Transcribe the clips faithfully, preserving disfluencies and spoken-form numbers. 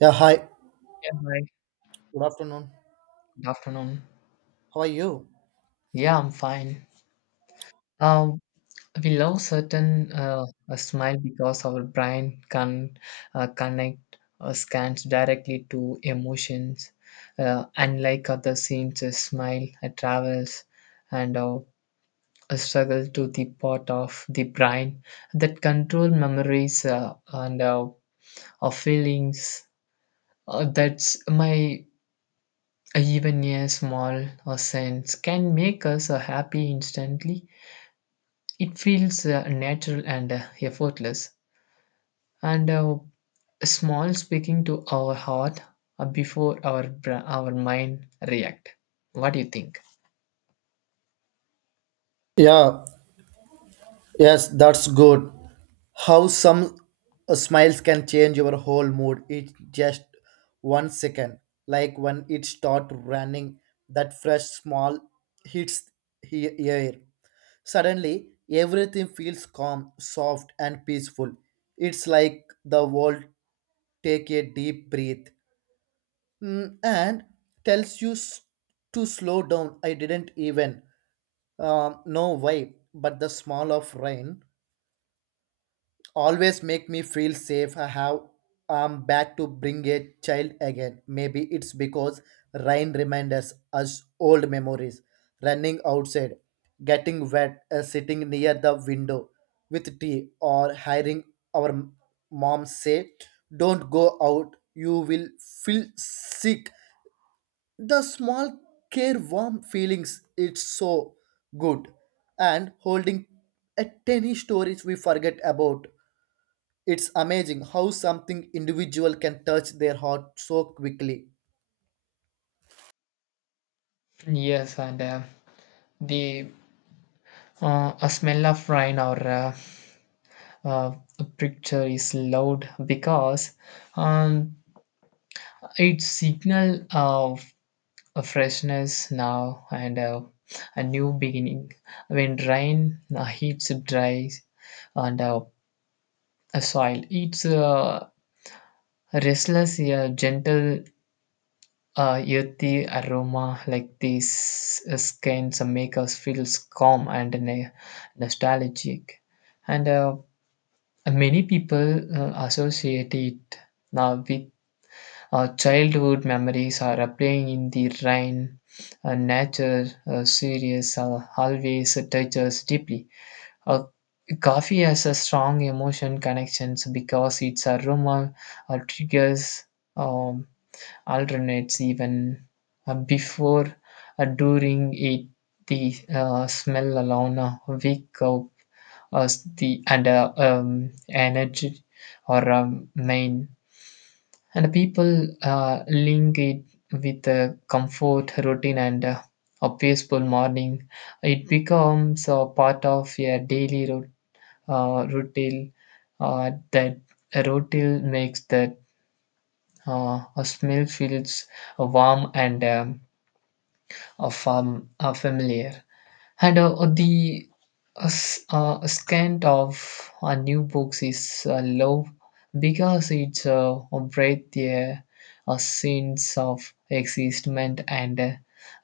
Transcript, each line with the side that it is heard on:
right: Yeah, hi.
left: Yeah, hi.
right: Good afternoon.
left: Good afternoon.
right: How are you?
left: Yeah, I'm fine. Uh, we love certain uh, a smile because our brain can uh, connect uh, scans directly to emotions. Uh, unlike other scenes, a smile uh, travels and uh, a struggle to the part of the brain that control memories uh, and uh, of feelings. Uh, that's my Even a small uh, sense can make us uh, happy instantly. It feels uh, natural and uh, effortless, and uh, small speaking to our heart uh, before our bra- our mind react. What do you think?
right: Yeah, yes, that's good. How some uh, smiles can change your whole mood. It's just one second. Like when it start running, that fresh small hits he- ear. Suddenly, everything feels calm, soft, and peaceful. It's like the world take a deep breath, mm, and tells you s- to slow down. I didn't even Um, no why, but the smell of rain always make me feel safe. I have I'm back to bring a child again. Maybe it's because rain reminds us old memories. Running outside, getting wet, uh, sitting near the window with tea, or hearing our mom say, "Don't go out. You will feel sick." The small care warm feelings, it's so good, and holding a tiny stories we forget about. It's amazing how something individual can touch their heart so quickly.
left: Yes, and uh, the uh, a smell of rain or uh, uh, a picture is loud because um, it signal of a freshness now and uh, a new beginning. When rain uh, hits dry and uh, a soil. It's uh, restless, yeah, gentle, uh, earthy aroma like these uh, skins make us feel calm and ne- nostalgic. And uh, many people uh, associate it now with uh, childhood memories or uh, playing in the rain. Uh, nature, uh, serious, uh, always touches deeply. Uh, Coffee has a strong emotion connections because its aroma uh, triggers um, alternates even uh, before uh, during it the uh, smell alone uh, wake up us the and uh, um, energy or um, main, and people uh, link it with uh, comfort routine and uh, a peaceful morning. It becomes a part of a daily routine, uh, rotel, uh, that a rotel makes that uh, a smell feels warm and um, uh, fam- uh, familiar. And uh, the uh, s- uh, scent of uh, new books is uh, low because it's uh, breathe the uh, sense of existment and uh,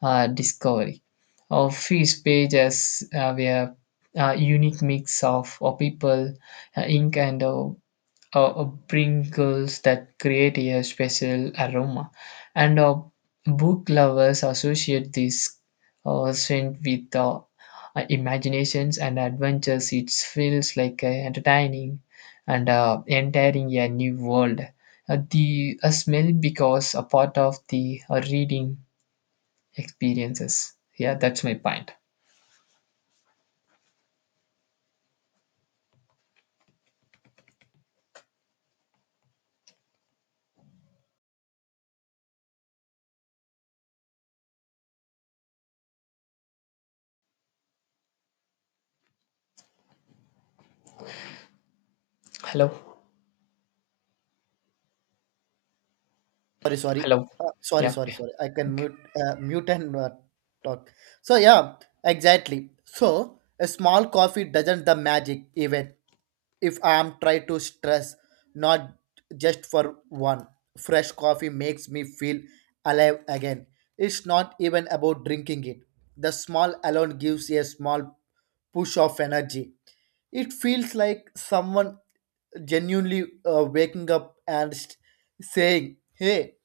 left: uh, discovery of his pages. Uh, we have a unique mix of uh, people, uh, ink, and uh, uh, uh, sprinkles that create a special aroma. And uh, book lovers associate this uh, scent with uh, uh, imaginations and adventures. It feels like uh, entertaining and uh, entering a new world. Uh, the uh, smell becomes a part of the uh, reading experiences. Yeah, that's my point. Hello,
right: Sorry sorry
left: hello.
right: Uh, sorry
left: Yeah.
right: sorry sorry I can
left: Okay.
right: mute. Uh, mute and uh, talk. So yeah, exactly. So a small coffee doesn't the magic, even if I'm try to stress, not just for one. Fresh coffee makes me feel alive again. It's not even about drinking it. The small alone gives a small push of energy. It feels like someone genuinely uh, waking up and st- saying, "Hey,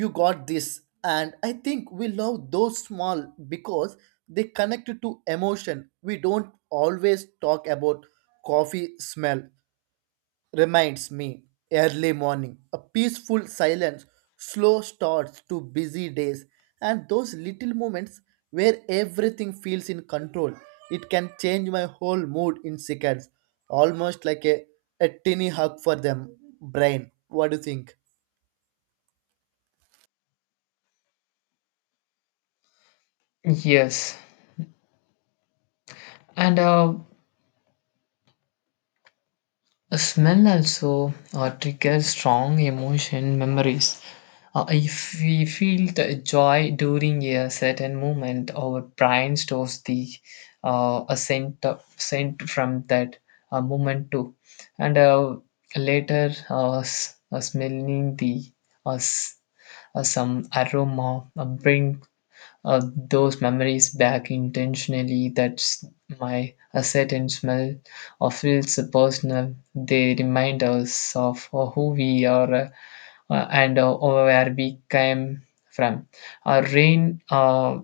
right: you got this." And I think we love those small because they connect to emotion we don't always talk about. Coffee smell reminds me early morning, a peaceful silence, slow starts to busy days, and those little moments where everything feels in control. It can change my whole mood in seconds, almost like a, a tiny hug for them brain. What do you think?
left: Yes, and uh, a smell also uh, triggers strong emotion memories. Uh, if we feel the joy during a certain moment, our brain stores the uh, a scent, uh, scent from that uh, moment too. And uh, later, uh, s- uh, smelling the uh, s- uh, some aroma uh, brings uh, those memories back intentionally. That's my a certain smell or feels personal. They remind us of uh, who we are uh, and uh, where we came from. Uh, rain uh,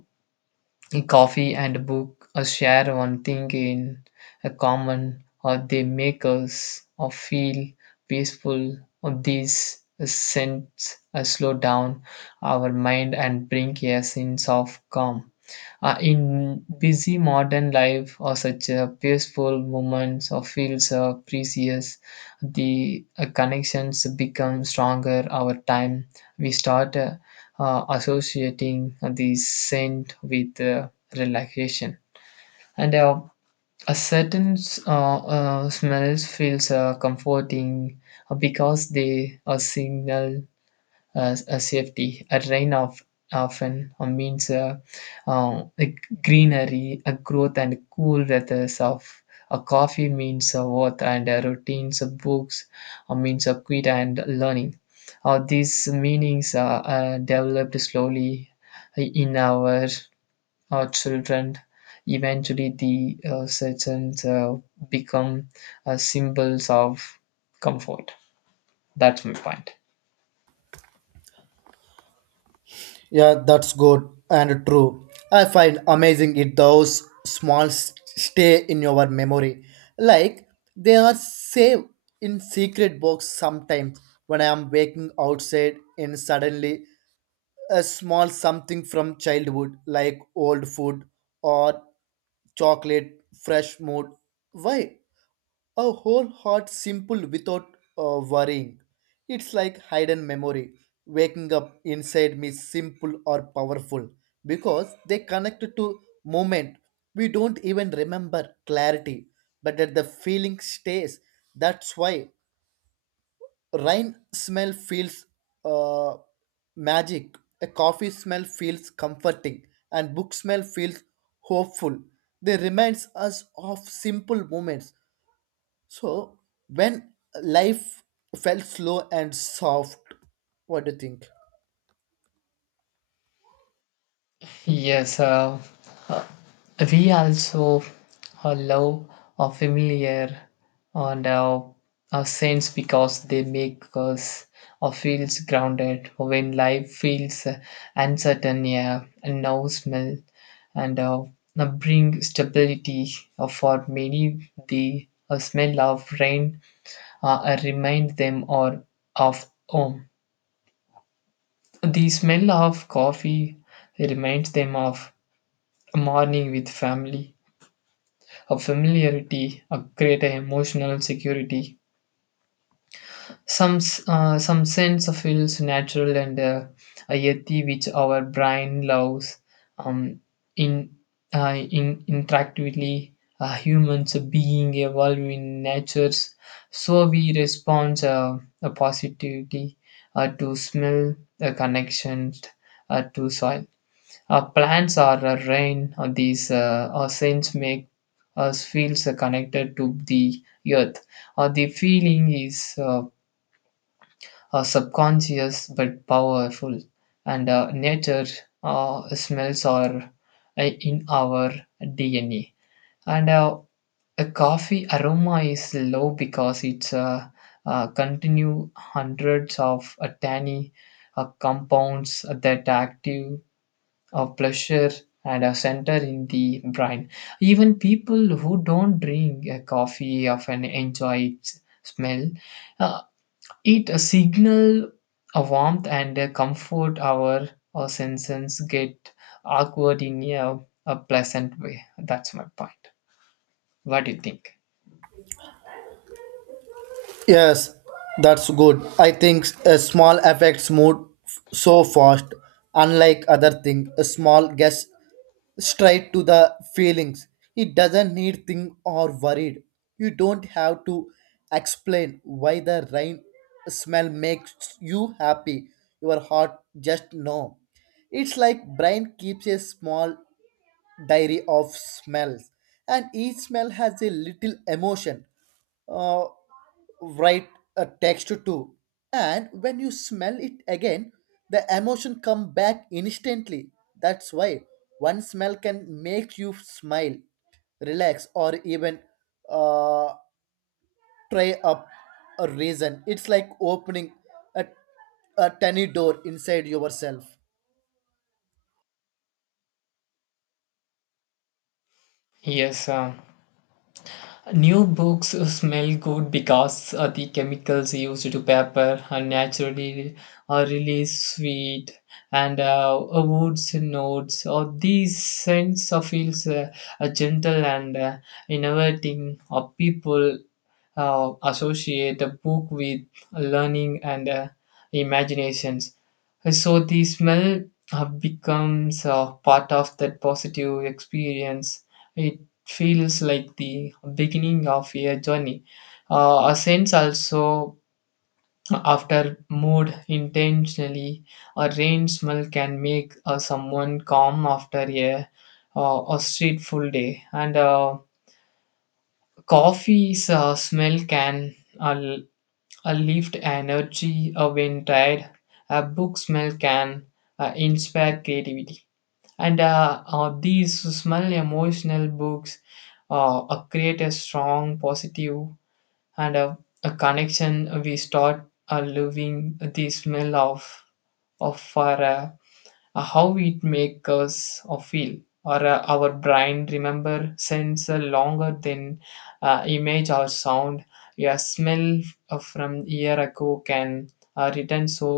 left: Coffee and a book uh, share one thing in a common, or they make us or feel peaceful. Or these scents uh, slow down our mind and bring a sense of calm. Uh, in busy modern life, or such uh, peaceful moments or feels uh, precious, the uh, connections become stronger. Our time we start, Uh, uh, associating the scent with uh, relaxation. And uh, a certain uh, uh, smells feels uh, comforting uh, because they uh, signal as a safety. A rain of often uh, means uh, uh, a greenery, a growth, and cool weathers of a coffee means a worth and a routines of books uh, means a quit and learning. Uh, these meanings are uh, developed slowly uh, in our uh, children. Eventually, the uh, certain uh, become uh, symbols of comfort. That's my point.
right: Yeah, that's good and true. I find amazing it those small s- stay in your memory. Like they are saved in secret box sometimes. When I am waking outside and suddenly a small something from childhood, like old food or chocolate, fresh mood, why a whole heart simple without uh, worrying. It's like hidden memory waking up inside me, simple or powerful, because they connect to moment we don't even remember clarity, but that the feeling stays. That's why rain smell feels uh, magic, a coffee smell feels comforting, and book smell feels hopeful. They reminds us of simple moments. So when life felt slow and soft. What do you think?
left: Yes, uh, uh, we also uh, love our familiar and our, our saints because they make us uh, feels grounded when life feels uh, uncertain. Yeah, and no smell and uh, uh, bring stability. Uh, for many, the uh, smell of rain uh, uh, remind them or of home. The smell of coffee reminds them of a morning with family. A familiarity, a greater emotional security, some s- uh, some sense of feels natural and uh, a yeti which our brain loves. Um, in uh, in interactively, uh, humans being evolve in natures, so we respond uh, a positivity uh, to smell, a connection uh, to soil. Our plants or our rain or these uh, our scents make us feels uh, connected to the earth. Or the feeling is uh, uh, subconscious but powerful, and uh, nature uh, smells are uh, in our D N A. And uh, a coffee aroma is low because it's uh, uh, continue hundreds of uh, tiny uh, compounds that active of pleasure and a center in the brain. Even people who don't drink a coffee often enjoy its smell. Uh, it a signal a warmth and a comfort, our, our senses get awkward in a, a pleasant way. That's my point. What do you think?
right: Yes, that's good. I think a small affects mood f- so fast. Unlike other thing, a small gets straight to the feelings. It doesn't need think or worried. You don't have to explain why the rain smell makes you happy. Your heart just know. It's like brain keeps a small diary of smells, and each smell has a little emotion, uh, write a text to. And when you smell it again, the emotion come back instantly. That's why one smell can make you smile, relax, or even uh, try up a reason. It's like opening a, a tiny door inside yourself.
left: Yes, uh, new books smell good because uh, the chemicals used to paper are naturally are really sweet, and uh, a wood's notes or these scents of feels uh, uh, gentle and uh, innovating. Or people uh, associate a book with learning and uh, imaginations. Hey, so the smell uh, becomes uh, part of that positive experience. It feels like the beginning of a journey. Uh, a sense also after mood intentionally, a rain smell can make uh, someone calm after a uh, a street full day, and uh, coffee's uh, smell can uh, a lift energy, a wind tide, a book smell can uh, inspire creativity. And uh, uh, these small emotional books uh, uh, create a strong positive and a, a connection. We start uh, living the smell of of fire, uh, how it makes us or feel. Or uh, our brain remember sense uh, longer than uh, image or sound. A smell uh, from year ago can uh, return so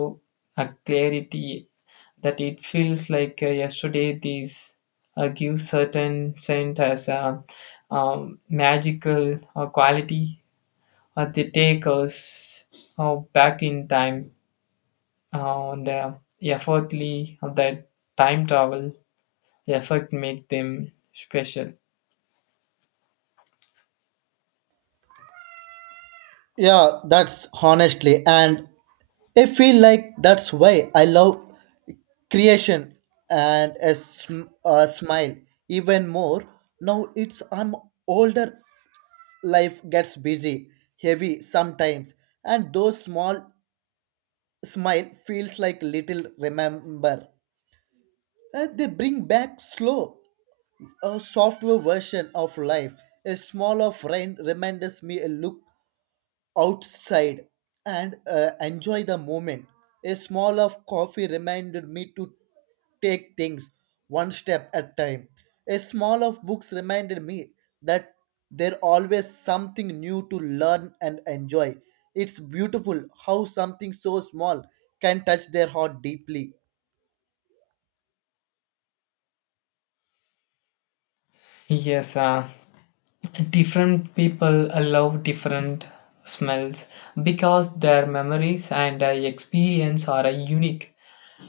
left: a clarity that it feels like uh, yesterday. These uh, give certain scent as a um, magical uh, quality. Uh, they take us uh, back in time uh, and uh, effortly of that time travel effort make them special.
right: Yeah, that's honestly, and I feel like that's why I love creation and a, sm- a smile even more. Now it's I'm older, life gets busy, heavy sometimes, and those small smile feels like little remember. Uh, they bring back slow, a software version of life. A small of rain reminds me a look outside and uh, enjoy the moment. A small of coffee reminded me to take things one step at time. A small of books reminded me that there always something new to learn and enjoy. It's beautiful how something so small can touch their heart deeply.
left: Yes, uh, different people love different smells because their memories and uh, experience are uh, unique.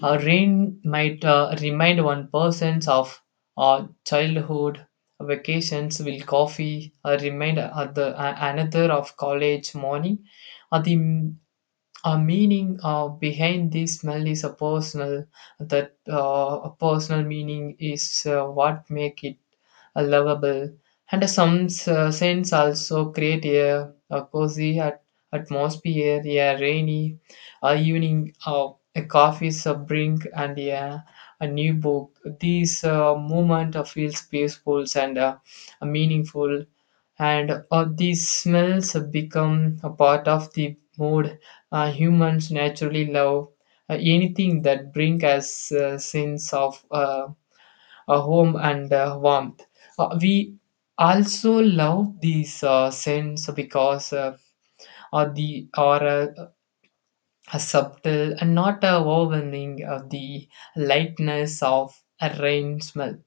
left: A rain might uh, remind one persons of uh, childhood vacations, will coffee uh, remind other uh, another of college morning. Or the a meaning uh, behind this smell is a personal, that uh, a personal meaning is uh, what make it uh, lovable. And some uh, scents also create a, a cozy at- atmosphere, a rainy uh, evening, uh, a coffee a drink, and yeah a new book. These uh, moment uh, feels peaceful and uh, meaningful. And uh, these smells have become a part of the mood, uh, humans naturally love uh, anything that brings us a sense of uh, a home and uh, warmth. Uh, we also love these uh, scents because uh, are the are a, a subtle and not a overwhelming of the lightness of a rain smell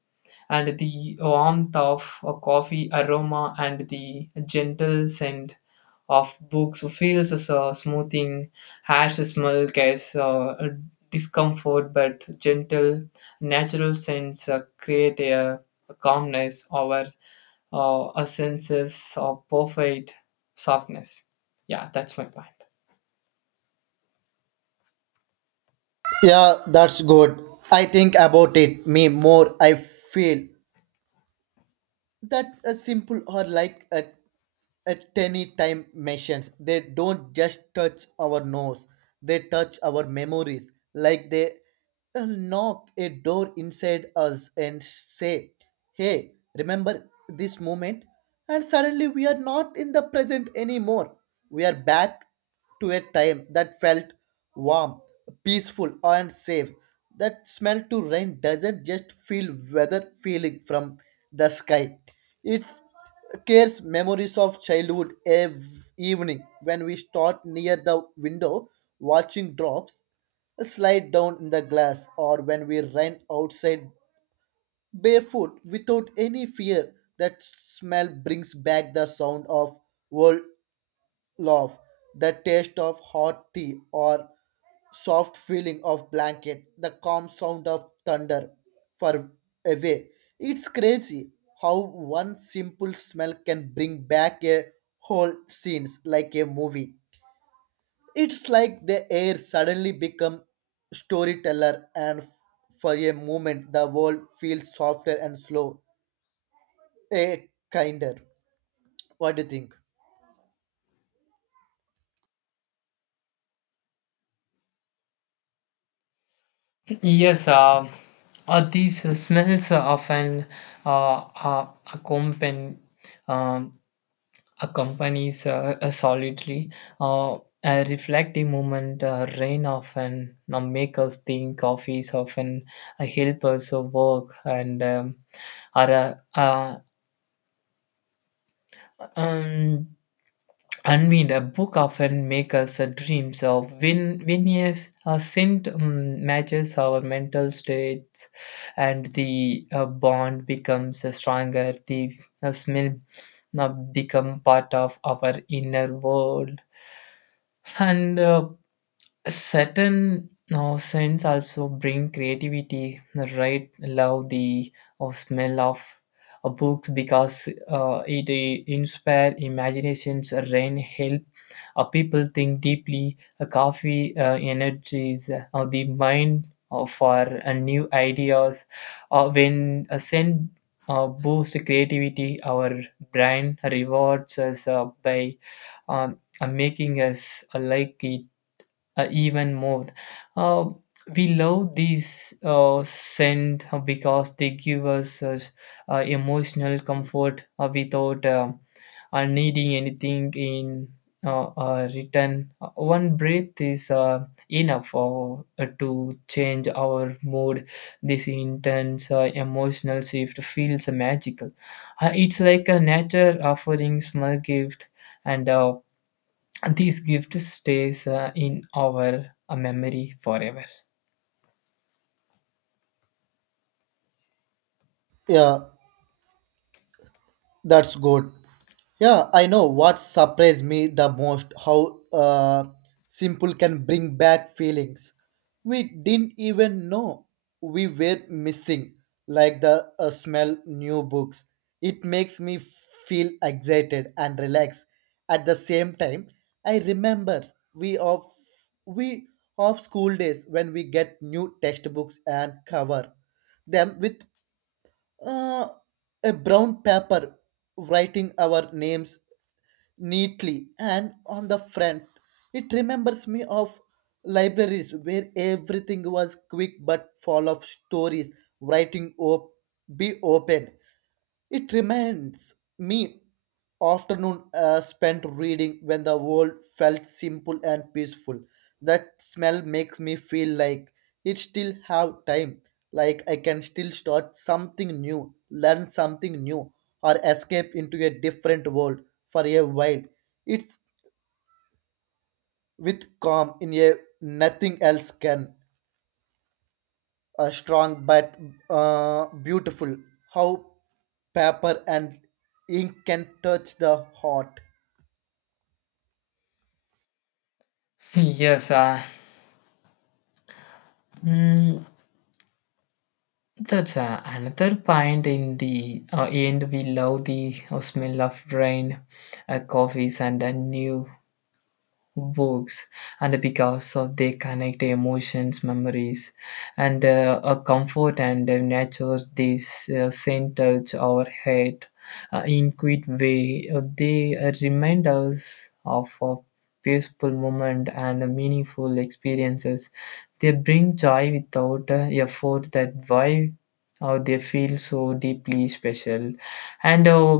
left: and the warmth of a coffee aroma and the gentle scent of books feels as uh, smoothing as the smell gives uh, a discomfort but gentle natural scents uh, create a, a calmness over uh, a senses of perfect softness. Yeah, that's my point.
right: Yeah, that's good. I think about it. Me more. I feel that a simple or like a at any time machines. They don't just touch our nose, they touch our memories. Like they uh, knock a door inside us and say, "Hey, remember this moment?" And suddenly we are not in the present anymore. We are back to a time that felt warm, peaceful, and safe. That smell to rain doesn't just feel weather feeling from the sky. It's cares memories of childhood ev- evening when we stood near the window watching drops slide down in the glass, or when we ran outside barefoot without any fear. That smell brings back the sound of world love, the taste of hot tea or soft feeling of blanket, the calm sound of thunder far away. It's crazy how one simple smell can bring back a whole scenes like a movie. It's like the air suddenly become storyteller, and f- for a moment the world feels softer and slow, a kinder. What do you think?
left: Yes, uh, uh, these uh, smells often uh, uh, accompany um, accompanies uh, uh, solidly uh, uh, reflect the moment uh, rain often uh, make us think coffees often uh, help us uh, work and um, are uh, uh, um, Unwind, a book often makes us uh, dreams of when when yes, a scent um, matches our mental states, and the uh, bond becomes uh, stronger. The uh, smell now become part of our inner world, and uh, certain now scents also bring creativity right love the or smell of uh, books because uh, it uh, inspire imaginations rain help uh, people think deeply uh, coffee uh, energies uh, the mind uh, for uh, new ideas uh, when a scent uh, boosts creativity our brain rewards us uh, by um, uh, making us uh, like it uh, even more. Uh, we love these uh, scent because they give us uh, uh, emotional comfort uh, without um, uh, needing anything in uh, uh, return. Uh, One breath is uh, enough uh, uh, to change our mood. This intense uh, emotional shift feels magical. Uh, it's like a nature offering small gift and uh, this gift stays uh, in our uh, memory forever.
right: Yeah, that's good. Yeah, I know what surprised me the most, how uh, simple can bring back feelings we didn't even know we were missing, like the uh, smell new books. It makes me feel excited and relaxed. At the same time, I remember we of we of school days when we get new textbooks and cover them with uh, a brown paper, writing our names neatly and on the front. It remembers me of libraries where everything was quick but full of stories writing op- be opened. It reminds me afternoon uh, spent reading when the world felt simple and peaceful. That smell makes me feel like it still have time, like I can still start something new, learn something new, or escape into a different world for a while. It's with calm in a nothing else can. A strong but uh, beautiful. How paper and ink can touch the heart.
left: Yes, uh, mm, that's uh, another point in the uh, end. We love the uh, smell of rain, uh, coffees, and a new works and because of they connect emotions memories and uh, a comfort and a nature this uh, same touch our head uh, in quick way uh, they uh, remind us of a peaceful moment and uh, meaningful experiences they bring joy without uh, effort that why uh, they feel so deeply special and uh,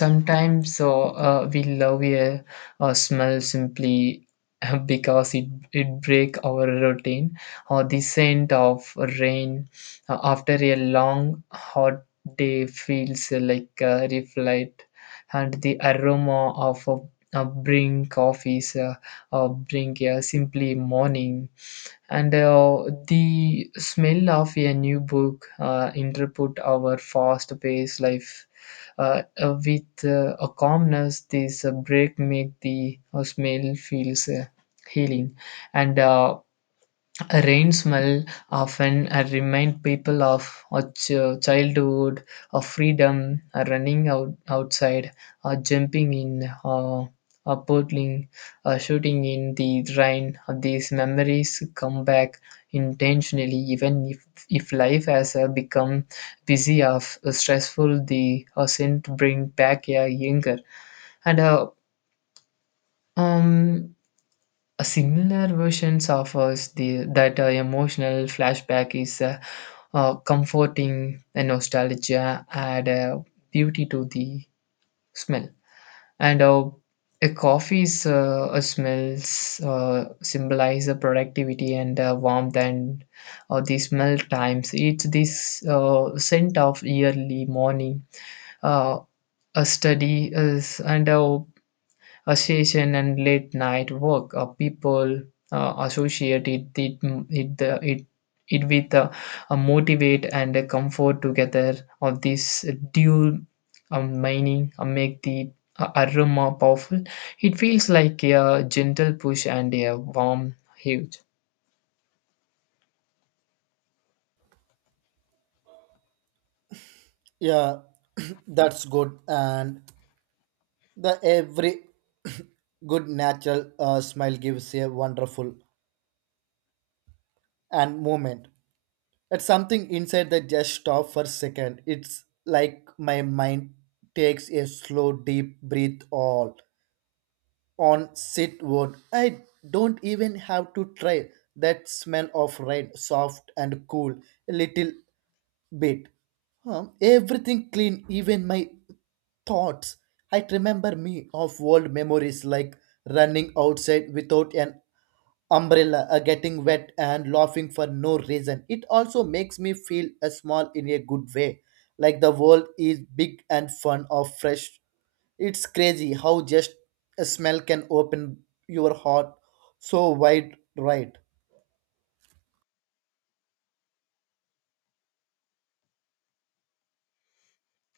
left: sometimes uh, uh, we love a or smell simply because it, it break our routine or the scent of rain uh, after a long hot day feels like a reflect, and the aroma of a, a brewing coffee is a, a brewing a simply morning, and uh, the smell of a new book uh, interpret our fast-paced life uh, uh, with uh, a calmness this uh, break make the uh, smell feels uh, healing. And uh, a rain smell often uh, remind people of a ch- childhood, of freedom, uh, running out outside, uh, jumping in, uh, uh, paddling, uh, shooting in the rain. Uh, these memories come back intentionally, even if if life has uh, become busy or stressful. The uh, scent bring back a younger and uh, um a similar version offers the that uh, emotional flashback is uh, uh, comforting, and nostalgia add uh, beauty to the smell. And uh, a coffee's uh, uh, smells uh, symbolize the productivity and uh, warmth, and uh, the smell times it's this uh, scent of early morning, uh, a study is and uh, a session and late night work. Uh, people uh, associate it it it, uh, it it with uh, a motivate and a comfort together of this dual um, mining uh, make the uh, aroma powerful. It feels like a gentle push and a warm hug.
right: Yeah, that's good. And the every good natural uh, smile gives a wonderful and moment. It's something inside that just stop for a second. It's like my mind takes a slow deep breath all on sit wood. I don't even have to try. That smell of rain, soft and cool, a little bit. Um, everything clean, even my thoughts. I remember me of old memories like running outside without an umbrella, uh, getting wet and laughing for no reason. It also makes me feel uh, small in a good way, like the world is big and fun or fresh. It's crazy how just a smell can open your heart so wide, right?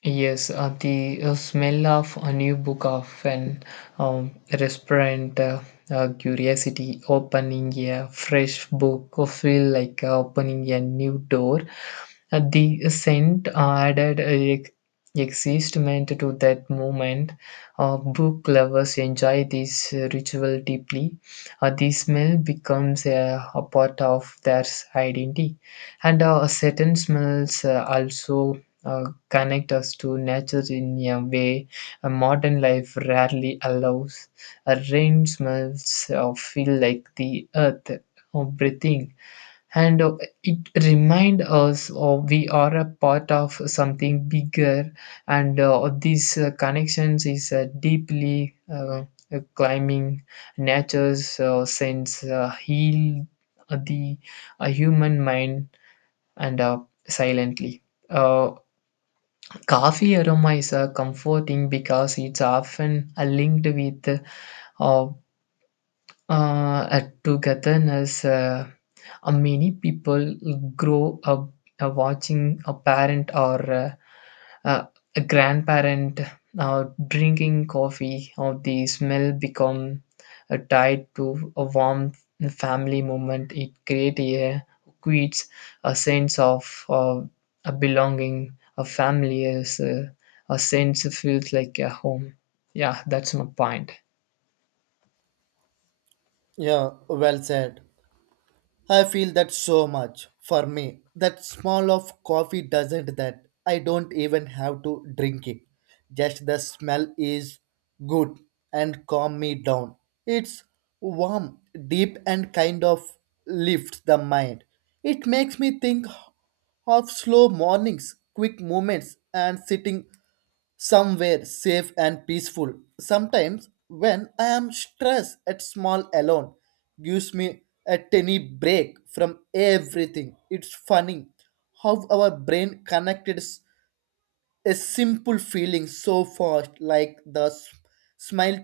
left: Yes, uh, the uh, smell of a new book of an um, restaurant, uh, uh, curiosity, opening a fresh book, or feel like uh, opening a new door. Uh, the scent added a excitement to that moment. Uh, book lovers enjoy this uh, ritual deeply. Uh, the smell becomes a, a part of their identity, and uh, certain smells uh, also Uh, connect us to nature in a way a modern life rarely allows. A rain smells or feel like the earth uh, breathing, and uh, it reminds us of we are a part of something bigger. And uh, these uh, connections is uh, deeply uh, uh, climbing nature's uh, sense uh, heal the uh, human mind and uh, silently. Uh, Coffee aroma is uh, comforting because it's often uh, linked with uh, uh, at togetherness, uh, uh, many people grow up uh, watching a parent or uh, uh, a grandparent uh, drinking coffee, or the smell become uh, tied to a warm family moment. It creates a creates a sense of uh, a belonging. A family is uh, a sense feels like a home. Yeah, that's my point.
right: Yeah, well said. I feel that so much. For me, that smell of coffee doesn't that. I don't even have to drink it. Just the smell is good and calm me down. It's warm, deep and kind of lifts the mind. It makes me think of slow mornings, quick movements, and sitting somewhere safe and peaceful. Sometimes, when I am stressed at small alone, gives me a tiny break from everything. It's funny how our brain connected s- a simple feeling so fast, like the s- smile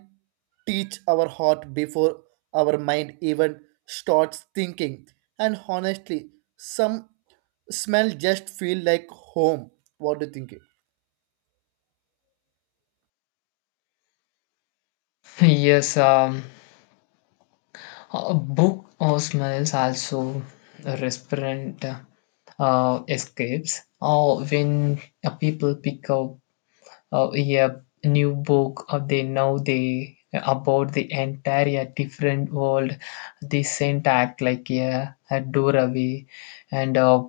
right: teach our heart before our mind even starts thinking. And honestly, some smell just feel like home. What do you think?
left: Yes, um, a book or smells also represent uh, escapes. Or when uh, people pick up uh, a new book, or they know they uh, about the entire different world. They sent act like a, a doorway, and uh,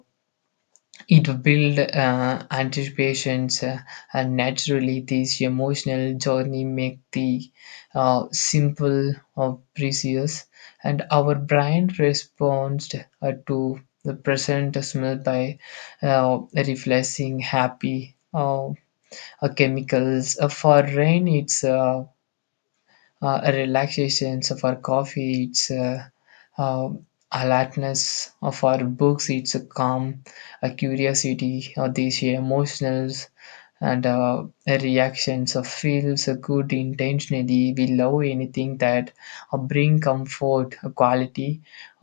left: it builds uh, anticipations, uh, and naturally, this emotional journey make the uh, simple or precious, and our brain responds uh, to the present smell by uh, reflexing happy uh, uh, chemicals. Uh, for rain, it's uh, uh, relaxations of our coffee it's uh, uh, alertness of our books it's a calm a curiosity or these emotionals and uh, reactions of feels good intentionally we love anything that uh, bring comfort a quality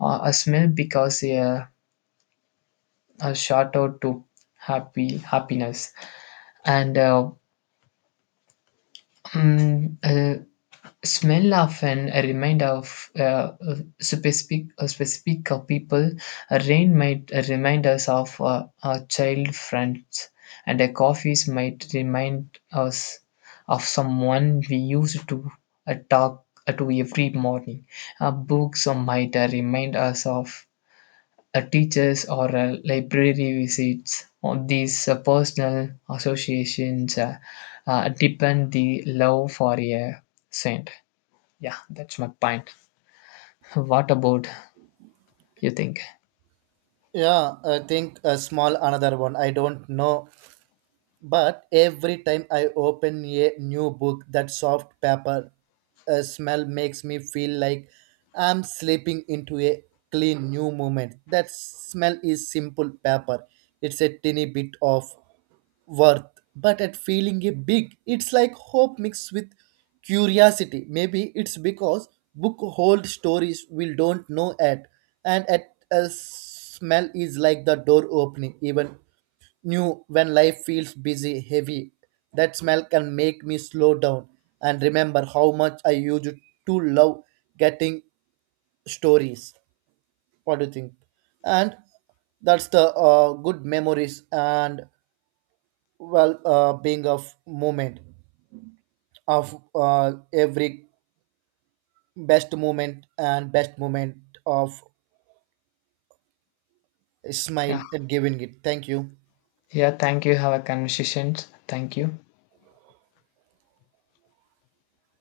left: uh, a smell because uh, a shout out to happy happiness, and uh, mm, uh, smell often a reminder of uh, specific a specific uh, people. Rain might remind us of uh, our child friends, and a coffees might remind us of someone we used to uh, talk uh, to every morning. Uh, books might uh, remind us of uh, teachers or uh, library visits on these uh, personal associations uh, uh, depend the love for a saint. Yeah, that's my point. What about you think?
right: Yeah, I think a small another one. I don't know, but every time I open a new book, that soft paper uh, smell makes me feel like I'm slipping into a clean new moment. That smell is simple paper. It's a tiny bit of worth, but at feeling a big. It's like hope mixed with curiosity. Maybe it's because book hold stories we don't know at. And at a smell is like the door opening even new. When life feels busy heavy, that smell can make me slow down and remember how much I used to love getting stories. What do you think? And that's the uh, good memories and well, uh, being a f- moment of uh, every best moment and best moment of a
left: Yeah.
right: smile. And giving it, thank you.
left: Yeah, thank you. Have a conversation. Thank you.